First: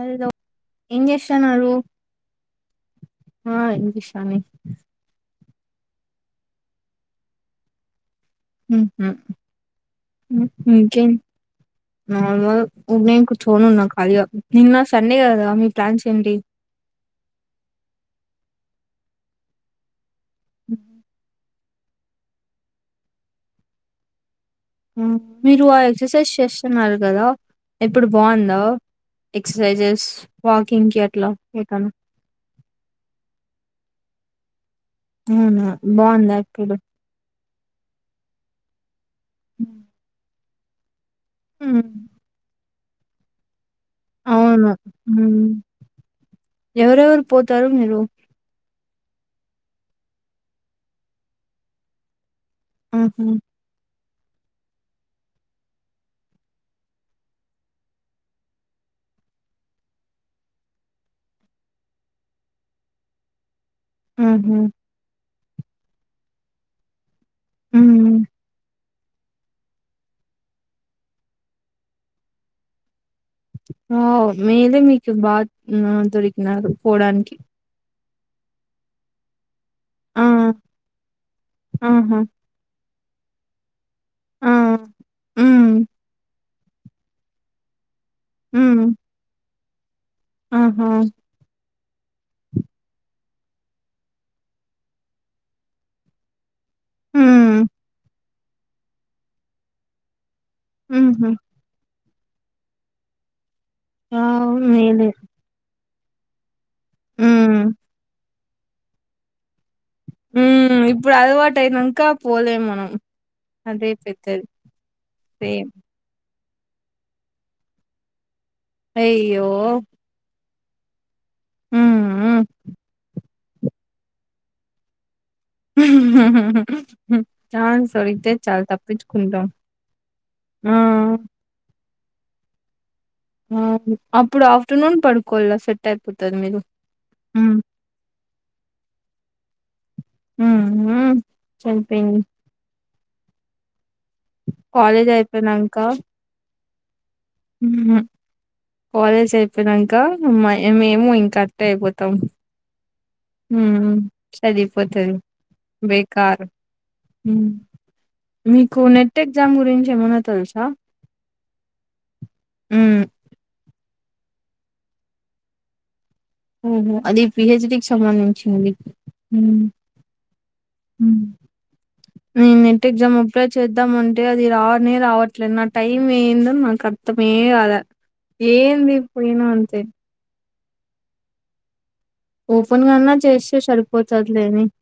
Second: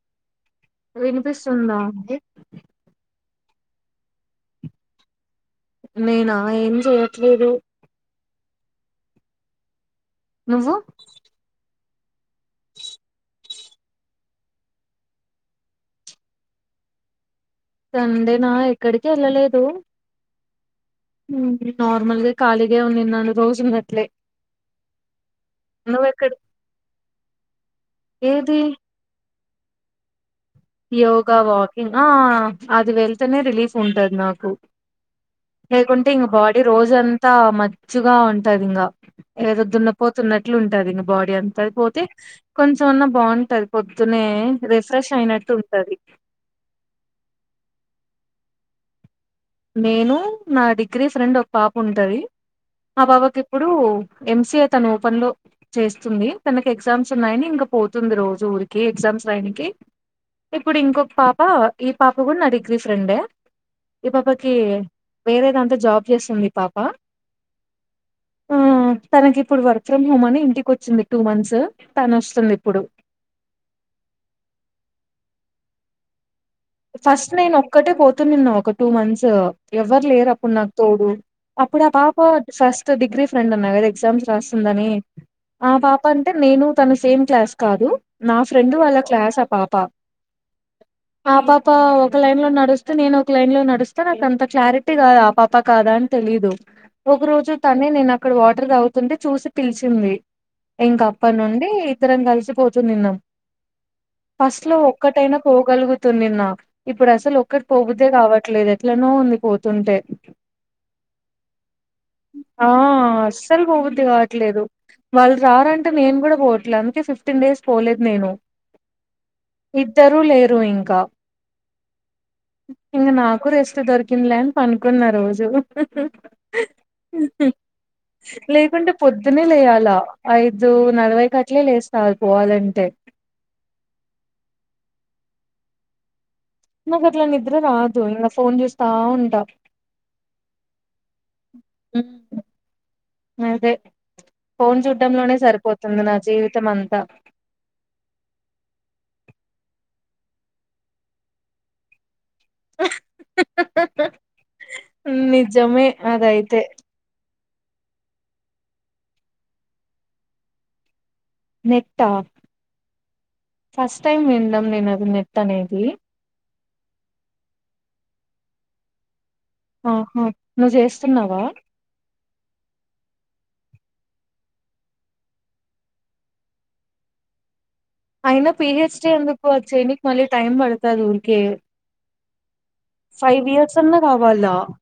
అరిదో వినిపిస్తుందా అండి ఆ ఇనిపిస్తాంది నేనా ఏం చేయట్లేదు ఉహు ఉమ్ నువ్వు ఇంకేమ్ నార్మల్ నేను కూర్చోని ఉన్నా ఖాళీగా నిన్న సండే కదా మీ ప్లాన్స్ ఏంటి సండే నా ఎక్కడికి వెళ్ళలేదు ఉ నార్మల్ గా ఖాళీగా ఉంది నన్ను రోజు ఉన్నట్లే మీరు ఆ ఎక్సర్సైజ్ చేస్తున్నారు కదా ఇప్పుడు ఏది బాగుందా ఎక్ససైజెస్ యోగా వాకింగ్ ఆ అది వెళ్తేనే రిలీఫ్ ఉంటది నాకు అవునా లేకుంటే ఇంక బాగుందా బాడీ ఇప్పుడు రోజంతా మచ్చుగా ఉంటది ఇంగ ఏదో ద్దున్న పోతు ఉన్నది ఎట్లుంటాది ఎనుమ్ బాడీ అంతది ఉమ్, పోతే కొంచెం అన్నా బాగుంటది పొద్దునే అవును రిఫ్రెష్ అయిన ఉమ్, ఎవరెవరు పోతారు మీరు నేను నా డిగ్రీ ఫ్రెండ్ ఒక పాప ఉంటది ఆ ఆహా పాపకిప్పుడు ఎం సి ఏ తను ఓపెన్ లో చేస్తుంది. తనకి ఎగ్జామ్స్ ఉన్నాయని ఇంక పోతుంది రోజు ఊరికి ఎగ్జామ్స్ రాయనికి, ఇప్పుడు ఇంకొక పాప ఈ పాప కూడా నా డిగ్రీ ఫ్రెండే ఈ పాపకి ఆహా వేరేదాంట్లో జాబ్ చేస్తుంది ఈ పాప ఉహు ఆ తనకి ఇప్పుడు వర్క్ ఫ్రమ్ హోమ్ అని ఇంటికి వచ్చింది టూ మంత్స్ తను వస్తుంది ఇప్పుడు వావ్ మేలే మీకు బాగ్ నా దొరిక్ ఫస్ట్ నేను ఒక్కటే పోత్ తునిన్న ఒక టూ మంత్స్ ఎవ్వరు ఆ లేరు అప్పుడు నాకు తోడు అప్పుడు ఆ ఆహా పాప ఫస్ట్ తో డిగ్రీ ఫ్రెండ్ అన్నావ్ గదా ఎగ్జామ్స్ ఆ! రాస్తుందని ఆ హ్మ్. పాప అంటే నేను తను సేమ్ క్లాస్ కాదు నా ఫ్రెండ్ హ్మ్. వాళ్ళ క్లాస్ ఆ పాప త ఆహా ఆ పాప ఒక లైన్ లో నడుస్తూ నేను ఒక లైన్ లో నడుస్త నాకు అంత క్లారిటీ కాదు ఆ పాప కాదా అని తెలీదు ఒక రోజు హ్మ్. తనే నేనా ఇక్కడ వాటర్ తాగుతుంటే చూసి పిలిచింది ఇంక హుహు. అప్పనుండి ఇద్దరం కలిసి పోచూని తిన్నాం వావ్! ఫస్ట్ లో మేలే. ఒక్కటైనా పోగలుగు తు నిన్నా ఇప్పుడు అసలు హ్మ్. ఒక్కతి పోబుద్దె కావట్లే ట్లేదే ఎట్లనో ఉంది తుంటే హ్మ్. ఇప్పుడు అలవాటయినంక పోలేం ఆ మనం. అస్సలు అదే పోవుద్ది పెద్దది. కావట్లేదు వాళ్ళు సేమ్. రారంటే నేను కూడా పోవ ఇట్లా అందుకే ఫిఫ్టీన్ డేస్ పోలేదు నేను అయ్యో డోయింగ్ కా హ్మ్. హ్మ్. ఇన నాకు ఎక్కువ రెస్ట్ దొరికిందిలే అని పండుకున్న రోజు ఛాన్స్ దొరికితే చాలు లేకుంటే పొద్దునే తప్పించుకుంటాం. లేవాలా ఐదు ఆ! నలభై కట్లే లేస్తా చాలు పోవాలంటే ఆ అప్పుడు ఆఫ్టర్నూన్ పడుకోల సెట్ అయిపోతుంది నా కట్ల నిద్ర రాదు ఇంగ ఫోన్ చూస్తా ఉంటా హ్మ్. హ్మ్. సరిపోయింది. అదే ఫోన్ కాలేజ్ చూడ్డంలోనే అయిపోయినంక సరిపోతుంది నా జీవితం ఉత్తమంత కాలేజ్ అయిపోయినాక మేము ఇంకా అట్టే అయిపోతాం ఊ సరిపోతది నిజమే బెకార్ అదైతే మీకు నెట్ ఎగ్జామ్ గురించి ఏమన్నా తెలుసా నెట్ట హ్మ్. ఫస్ట్ టైం వింనడం నేను అది నెట్ అనేది ఉహు అది పిహెచ్డికి సంబంధించింది హ్మ్. ఆహా నువ్వు చేస్తున్నావా ఉ నేను నెట్ ఎగ్జామ్ అప్లై చేద్దామంటే అది రానే రావట్లేదు నా టైం ఏందో నాకు అర్థంమే కలే అయినా పీహెచ్డీ ఎందుకు అది చేయనికి మళ్ళీ టైమ్ పడతాది ఉరికే ఓపెన్ గాన్నా చేస్తే సరిపోతదిలే కావాలా నీకు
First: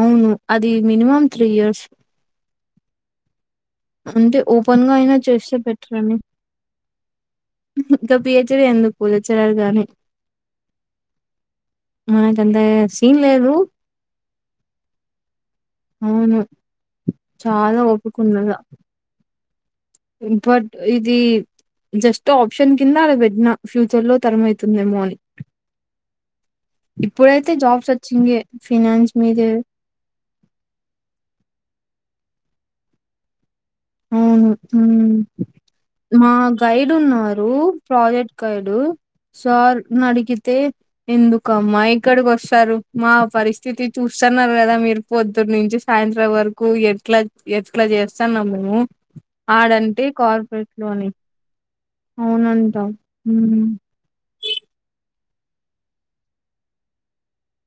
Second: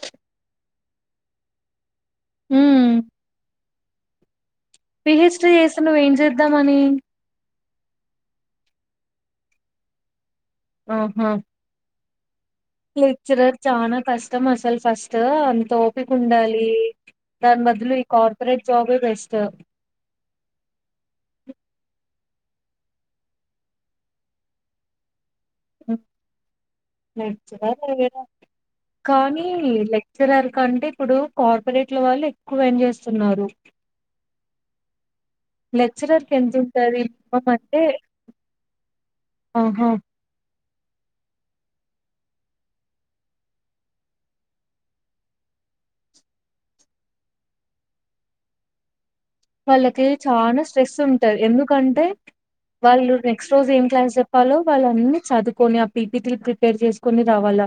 అవును అది ది మినిమమ్ త్రీ ఇయర్స్ ఊ అంటే ఓపెన్‌గా అయినా పీహెచ్డీ చేస్తే చేసి నువ్వు ఏం చేద్దాంమని ఉత్త పిహెచ్డి ఎందుకు లెక్చలేరు గాని ఆహా మనకి లేక్చరర్ చానా కష్టం అసలు ఫస్ట్ అంత ఓపిక అవును. ఉండాలి దాని చాలా బదులు ఈ ఓపికున్నదా కార్పొరేట్ జాబే బెస్ట్ బట్ ఇది జస్ట్ ఆప్షన్ కింద అది పెట్టిన ఫ్యూచర్ లో తరం అవుతుందేమో అని ఇప్పుడైతే లెక్చర జాబ్ సర్చింగే ఫినాన్స్ కానీ మీదే లెక్చరర్ కంటే ఇప్పుడు కార్పొరేట్ల వాళ్ళు ఎక్కువ ఎం చేస్తున్నారు అవును ఉ లెక్చరర్ మా కి ఎంత గైడ్ ఉంటది మినిమం ఉన్నారు అంటే ప్రాజెక్ట్ గైడ్ సార్ ఆహా నడిగితే ఎందుకమ్మా ఇక్కడికి వస్తారు మా పరిస్థితి చూస్తన్నారు కదా మీరు పొద్దున్న నుంచి సాయంత్రం వరకు ఎట్లా ఎట్లా చేస్తన్నాము హ్మ్ వాళ్ళకి చాలా స్ట్రెస్ ఉంటది. ఎందుకంటే అవునంట వాళ్ళు నెక్స్ట్ ఉమ్ రోజు ఏం క్లాస్ చెప్పాలో వాళ్ళ అన్ని చదువుకొని ఆ పీ పి టీ లు ప్రిపేర్ చేసుకోని రావాల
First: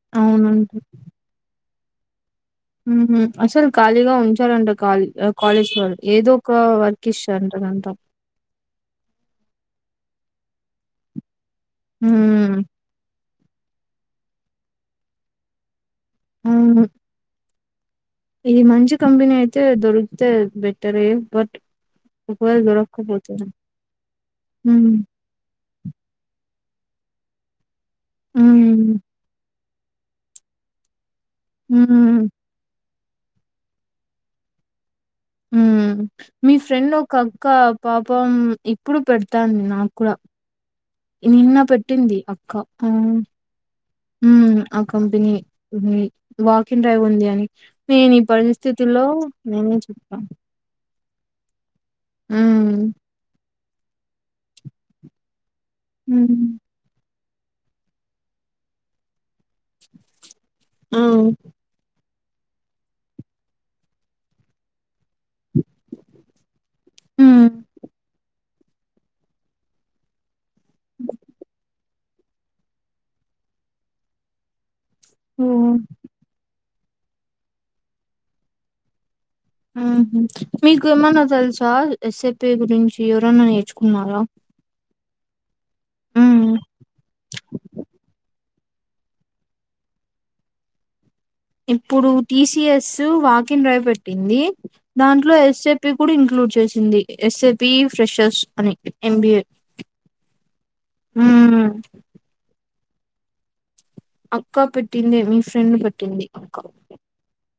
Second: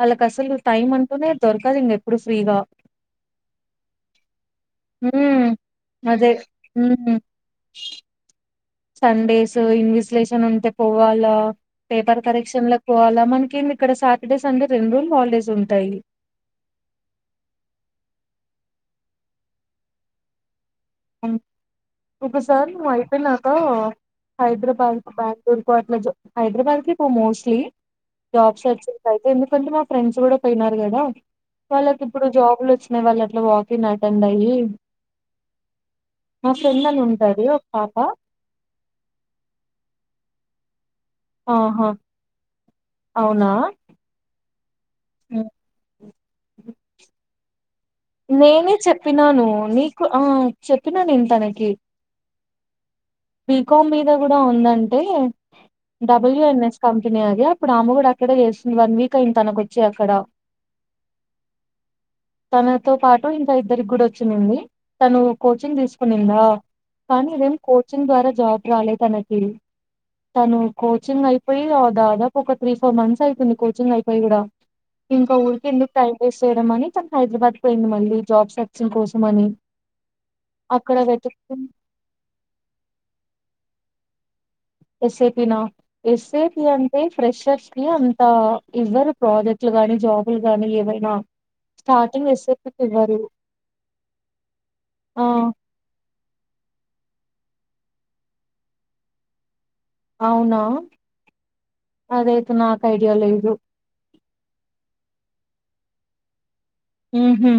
వాళ్ళ కసలు టైమ్ అంటూనే దొరక కళింగ ఎప్పుడ హ్మ్ అసలు ఖాళీగా ఉంచరంట కా ఉమ్ కాలేజ్ వాళ్ళు అదే ఏదో ఒక వర్క్ ఉమ్ ఇస్తారంట అంత సండేస్ ఇన్విజలేషన్ ఉంటే పోవాలా పేపర్ హ్మ్. కరెక్షన్లకు పోవాలా మ ఇంకెంది ఇక్కడ సాటర్డే, సండే రెండు రోజులు హాలిడేస్ ఉంటాయి. హ్మ్ ఇది మంచి కంపెనీ అయితే దొరికితే బె హు ఒక సారీ నువ్యు దొరక్కపోతే అయిపోయినాక హ్మ్. హైదరాబాద్ బెంగళూరు కు అట్లా హైదరాబాద్ కి మోస్ట్లీ జాబ్స్ హ్మ్. వచ్చినట్ అయితే ఎందుకంటే మాకు ఫ్రెండ్స్ కూడా పోయినారు కదా వాళ్ళకి ఇప్పుడు హ్మ్. జాబ్లు వచ్చి వాళ్ళు అట్లా వాకింగ్ అటెండ్ అయ్యి హు మా మీ ఫ్రెండ్ అని ఒక ఉంటది అక్క ఒక పాప పాపం ఇప్పుడు పెడతాంది నాకు కూడా నిన్న ఆహా పెట్టింది అక్క ఆ అవునా హ్మ్ ఆ కంపెనీ వాకిన్ డ్రైవ్ ఉంది అని నేను ఈ నేనే పరిస్థితులో నేనే చెప్పా చెప్పిన నేను తనకి హ్మ్ బీకామ్ మీద కూడా ఉందంటే హ్మ్. డబ్ల్యూ ఎన్ ఎస్ కం అప్పుడు ఆమె కూడా అక్కడే చేస్తుంది వన్ వీక్ అయింది తనకొచ్చి అక్కడ ఆ! తనతో పాటు ఇంకా ఇద్దరికి కూడా వచ్చిన్నింది తను కోచింగ్ తీసుకునిందా కానీ హ్మ్. ఇదేం కో ఇంకా జాబ్ రాలే తనకి తను కోచింగ్ అయిపోయి ద దదాపు ఒక త్రీ ఫోర్ మంత్స్ అయితుంది కోచింగ్ అయిపోయి కూడా ఇంకా ఊరికి ఓహ్! ఎందుకు టైం వేస్ట్ చేయడంమని కా హైదరాబాద్ పోయింది మళ్ళీ జాబ్ సర్చింగ్ కోసం అని ఉ మీకు అక్కడ ఏమనా వెతుకు తెలుసా ఎస్ఎపి గుంచి ఎవరైనా నేర్చుకున్నారా ఎస్ఏపీ నా ఎస్ ఏ హ్మ్. పి అంటే ఫ్రెషర్స్ ని అంతా ఇవరు ప్రాజెక్టులు గాని జాబులు గాని ఏవైనా ఇప్పుడు స్టార్టింగ్ ఎస్ఏపి కి టిసిఎస్ ఇవ్వరు వాకిన్ డ్రైవ్ పెట్టింది ఆ దాంట్లో ఎస్సెపి కూడా ఇంక్లూడ్ చేసింది ఎస్ఏబి ఫ్రెషర్స్ అని ఎంబిఏ అవునా అదైతే నాకు ఐడియా లేదు పట్టింది మీ ఫ్రెండ్ పట్టింది ఇంకా ఉహు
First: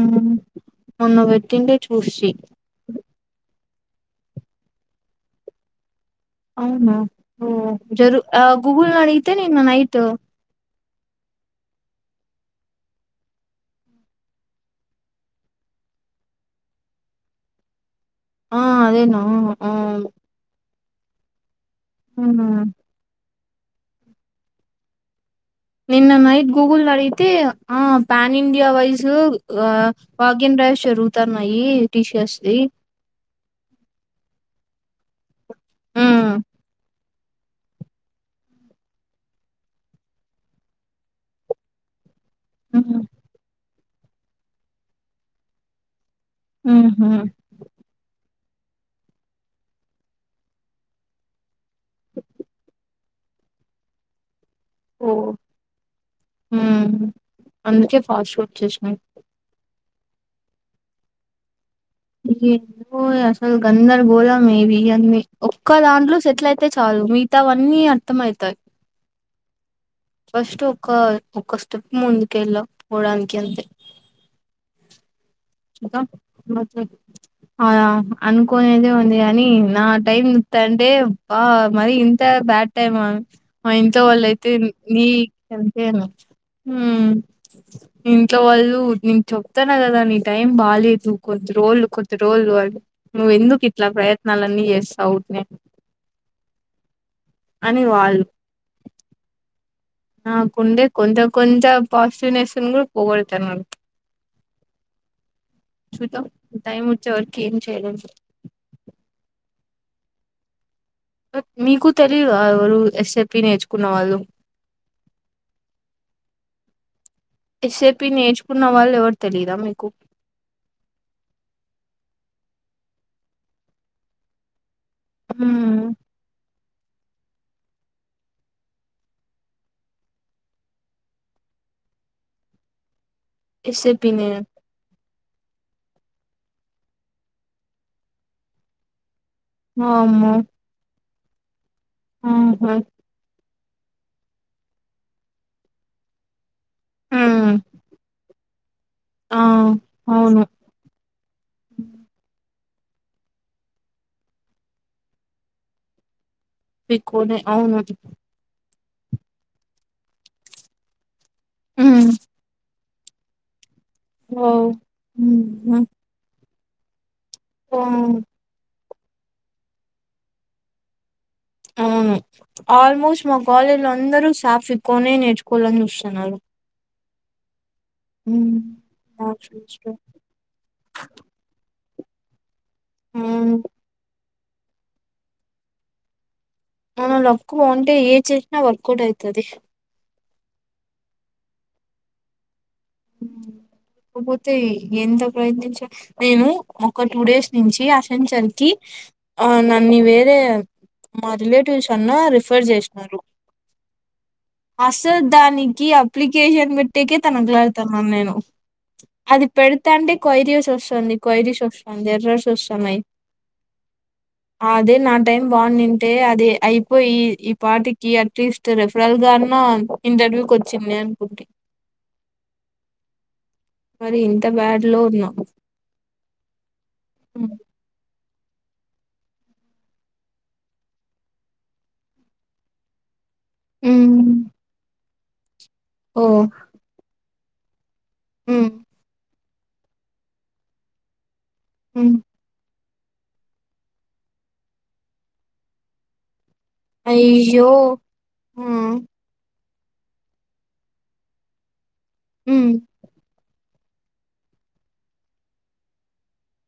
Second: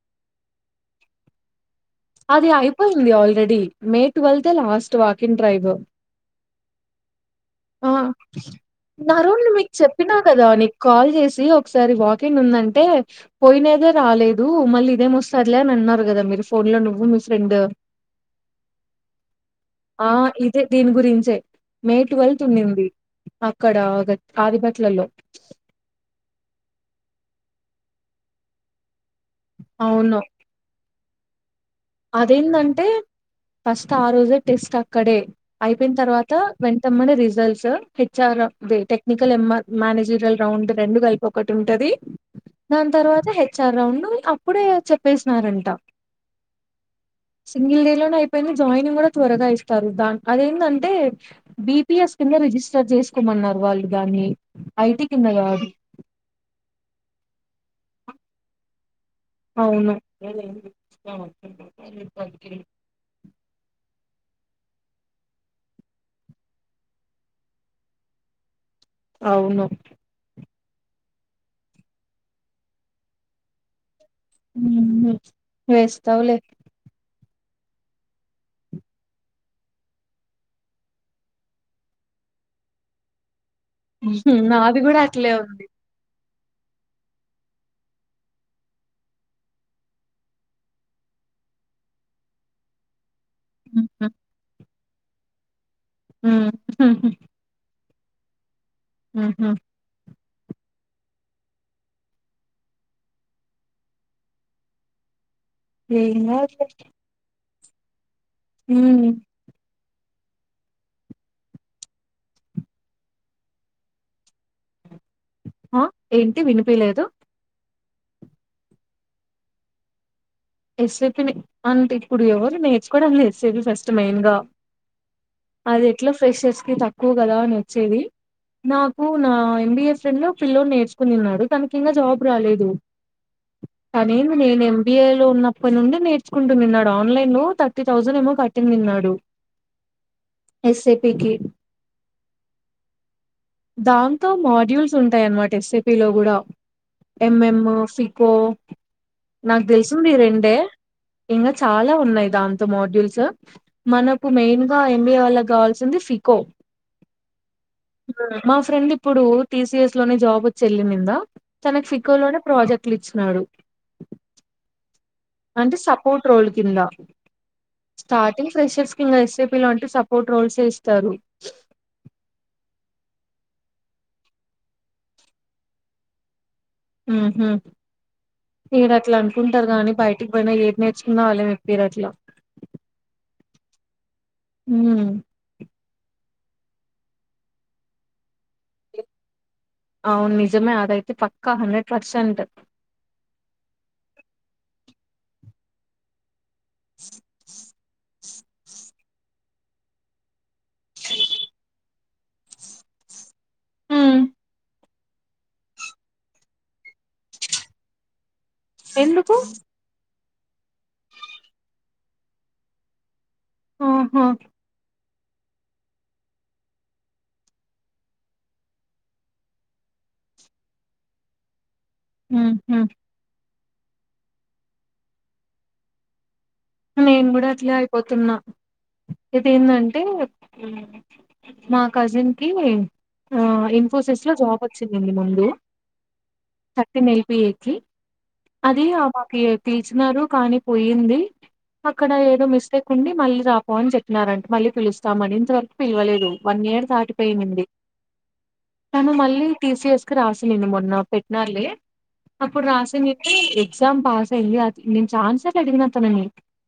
ఉహు మొన్న పెటింటి అది అయిపోయింది already May twelfth last walk in drive అవునా ఓ ఆ జరు గూగుల్ నడిగితే నరుణ్ నిన్న మీకు నైట్ చెప్పినా కదా నీకు కాల్ చేసి ఒకసారి వాకింగ్ ఉందంటే పోయినదే రాలేదు మళ్ళీ ఇదేంవోస్తాదిలే అని అన్నారు కదా మీరు ఫోన్ లో నువ్వు మీ ఫ్రెండ్ ఆ అదేనా ఆ దీని గురించే మే ట్వెల్త్ ఉహు ఉండింది అక్కడ గ ఆదిబట్లలో నిన్న నైట్ గూగుల్ నడిగితే ఆ ప్యాన్ ఇండియా వైస్ ఊ వావ్ అవును వాకింగ్ డ్రైవ్ షురూ [unintelligible] ఈ టీషర్ట్స్ ది అదేందంటే ఫస్ట్ ఆ రోజె టెస్ట్ ఆ అక్కడే అయిపోయిన హ్మ్. తర్వాత వెంటమ్మని తీస్ జెల్స్ హెచ్ఆర్ టెక్నికల్ మేనేజల్ రౌండ్ రెండు కలిపి ఒకటి ఉంటంది దాన్ హ్మ్. తర్వాత హెచ్ఆర్ రౌండు ను అప్పుడే చెప్పేసినారంట హుహు. సింగిల్ డేలోనే అయిప్ కెళ్ళి జాయినింగ్ కూడా త్వరగా ఇస్తారు దా అదేంటంటే బిపిఎస్ కింద రిజిస్టర్ చేసుకోమన్నారు వాళ్ళు దాన్ని ఐటి ఓ కింద కాదు అందుకే ఫాస్ట్ ఫుడ్ చేసినమ్ ఆవును ఎందుకో అసలు గందరగోళ మే బి అన్ని ఒక్క దాంట్లో సెటిలయితే చాలు మిగతావన్నీ అర్థంఐతాయి అవును ఫస్ట్ ఒక్క ఒక్క స్టెప్ ముందుకు వెళ్ళ పోవడానికి అంతే ఉ మ్ ఇంకా అదా అనుకొనేదే ఉంది కాని నా టైం చూత్తాంటే బా మరి ఇంత బ్యాడ్ టైమ్ ఆ మా ఇంట్లో ఉహు. వాళ్ళయితే నాది కూడా అట్లే ఉంది నీకంటే హ ఇంట్లో వాళ్ళు నిను చెప్తానా కదా నీ టైమ్ బాలేదు కొద్ది రోజులు కొద్ది రోజులు వాళ్ళు నువ్వు ఎందుకు ఇట్లా ప్రయత్నాలు అని చేస్ అవుట్ నే మ్ హు అని వాళ్ళు ఊహూ నాకుండే కొంచం కొంచ పాసిటివ్నెస్ కూడా పోగొడుతున్నారు ఏం చూద్దాం మన టైమ్ వచ్చే వర ఏం చెయ్యలేం ఉ మ్ మీకు తెలియదా ఎవలూ ఎస్ ఏ పి నేర్చుకున్నవాళ్ళు ఆ ఏంటి వినిపిలేదు ఎస్ ఏ పి నేర్చుకున్న వాళ్ళు ఎవరు తెలియదా మీకు ఎస్ ఏ పి నే అంటే ఇప్పుడు ఎవరు నేర్చుకోవడం లే S A P first main గా అది హ్మ్ ఎట్లా ఫ్రెషర్స్ కి తక్కువ కదా అని వచ్చేది నాకు నా ఎం బి ఏ ఫ్రెండ్ ఓ పిల్లోడు నేర్చుకునిన్నారు తనకింకా జాబ్ రాలేదు ఎస్ఏపి నే తినేంది నేను ఎం బి ఏ లో ఉన్పటినుండి నేర్చుకుంటునిన్నాడు ఆన్లైన్ లో థర్టీ థౌసండ్ ఏమో కట్టిన్నినాడు వామ్మో పీ కి ఆహా దాంతో మాడ్యూల్స్ ఉంటాయన్నమాట ఎస్ ఏ పీలో గూడా ఎం ఉమ్ ఎమ్ ఫికో ఆ నాక తెలిసి అవును దీరెండే ఇంకా చాలా ఉన్నాయి దా ంతో మోడ్యూల్స్ మనకు మెయిన్ గా ఎం బి ఏ వాళ్ళక్కావాల్సింది ఫికొ ఫికొ నే అవును ఫ్రెండ్ ఇప్పుడు టీ సి ఎస్ లోనే జాబ్ వచ్చి వెళ్ళినింద తనకి ఉమ్ సఫికో లోనే ప్రాజెక్ పిలిచినారు హమ్ అంటే సపోర్ట్ రోల్ కింద ఆ స్టార్టింగ్ ఫ్రషేర్స్ ఇకా ఎస్పీ లో ఉంటే సపోర్ట్ రోల్స్యే ఇస్తారు అవును ఆల్మోస్ట్ మా కాలేజీ లో అందరూ సాఫ్ ఎక్కువనే నేర్చుకోవాలని చూస్తున్నారు హమ్ హమ్ ఉమ్ ఈడ అట్లా అనుకుంటారు గాని బయటికి పోయినా ఏది నేర్చుకున్నా అలువే మ హమ్ హమ్ మన లక్కు బాగుంటే ఏ చేసిన వర్కౌట్ అయితది అవును నిజమే అదైతే పక్కా హండ్రెడ్ పర్సెంట్ పోతాయ్ ఎంత ప్రయత్నించ నేను ఒక టూ డేస్ నుంచి సర్కి ఆ న్నన్ని వేరే మా రిలేటివ్స్ కన్నా రిఫర్ చేసినరు హమ్ అసలు దానికి అప్లికేషన్ పెట్టేకే తన క్ల నేను ఎందుకు అది పెడతాంటే కొయిరీస్ వస్తుంది కొయిరీస్ వస్తుంది ఎర్రర్స్ వస్తున్నాయి ఆహా అదే న టైం బాగునుంటే అది అయిపోయి ఈ పాటికి అట్లీస్ట్ రెఫరల్ గా అన్న ఇంటర్వ్యూకి వచ్చింది అనుకుంటే హమ్ హమ్ మరి ఇంత బ్యాడ్ లో ఉన్నా నేను గుడా అట్లే అయిపోతున్న ఇదేందంటే మా కజిన్ కి ఆ ఇన్ఫోసిస్ లో హ్మ్ జాబ్ వచ్చింది ఇం ముందు ఓ తర్టీన్ యెల్ పి ఏ [inaudible] హ్మ్ అది ఆమకి పిల్చినారు కానీ పోయింది ఆక్కడ హ్మ్ ఏదో మిస్టేక్ కుండి మళ్ళీ రాపో అని చెప్పినారంట మళ్ళీ పిలుస్తామని ఇంతవరకు పిలవలేదు వన్ ఇయర్ దాటిపోయియింది అయ్యో ఆ తను మళ్ళీ టీసీఎస్కి రాసలేడి మొన్న పెట్టినారు లే అప్పుడు హ్మ్ రాసింది చెప్ ఎగ్జామ్ పాస్ అయింది అది నేను చానా సార్లు అడిగిన తనని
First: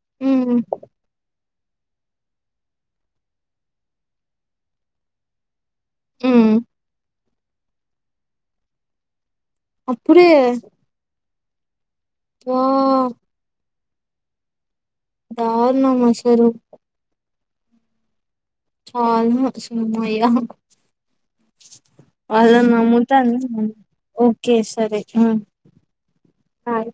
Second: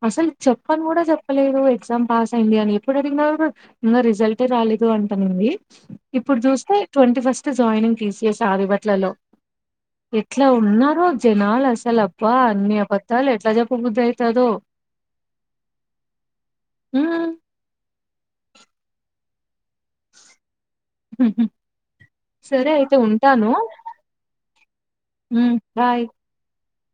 అసలు హ్మ్ చెప్పని కూడా చెప్పలే ఎగ్జామ్ పాస్ అయింది అని ఎప్పుడు అడిగిన రిజల్ట్ే రాలేదు అంటానంది ఇప్పుడు హ్మ్ చూస్తే twenty first joining T C S ఆదిబట్లలో అప్పుడే ఎట్లా ఉన్నారో జనాలు అసలు అబ్ బ అన్నీ వా ఆపద్ధాలు ఎట్లా జప్ కుగుదైతదో దారుణ మాసరూ హ్మ్ చాల్ ను సుమయ వాళ్ళు సరే అయితే నమ్ముతాను ఉంటాను ఓకే సరే హ్మ్ బాయ్ బాయి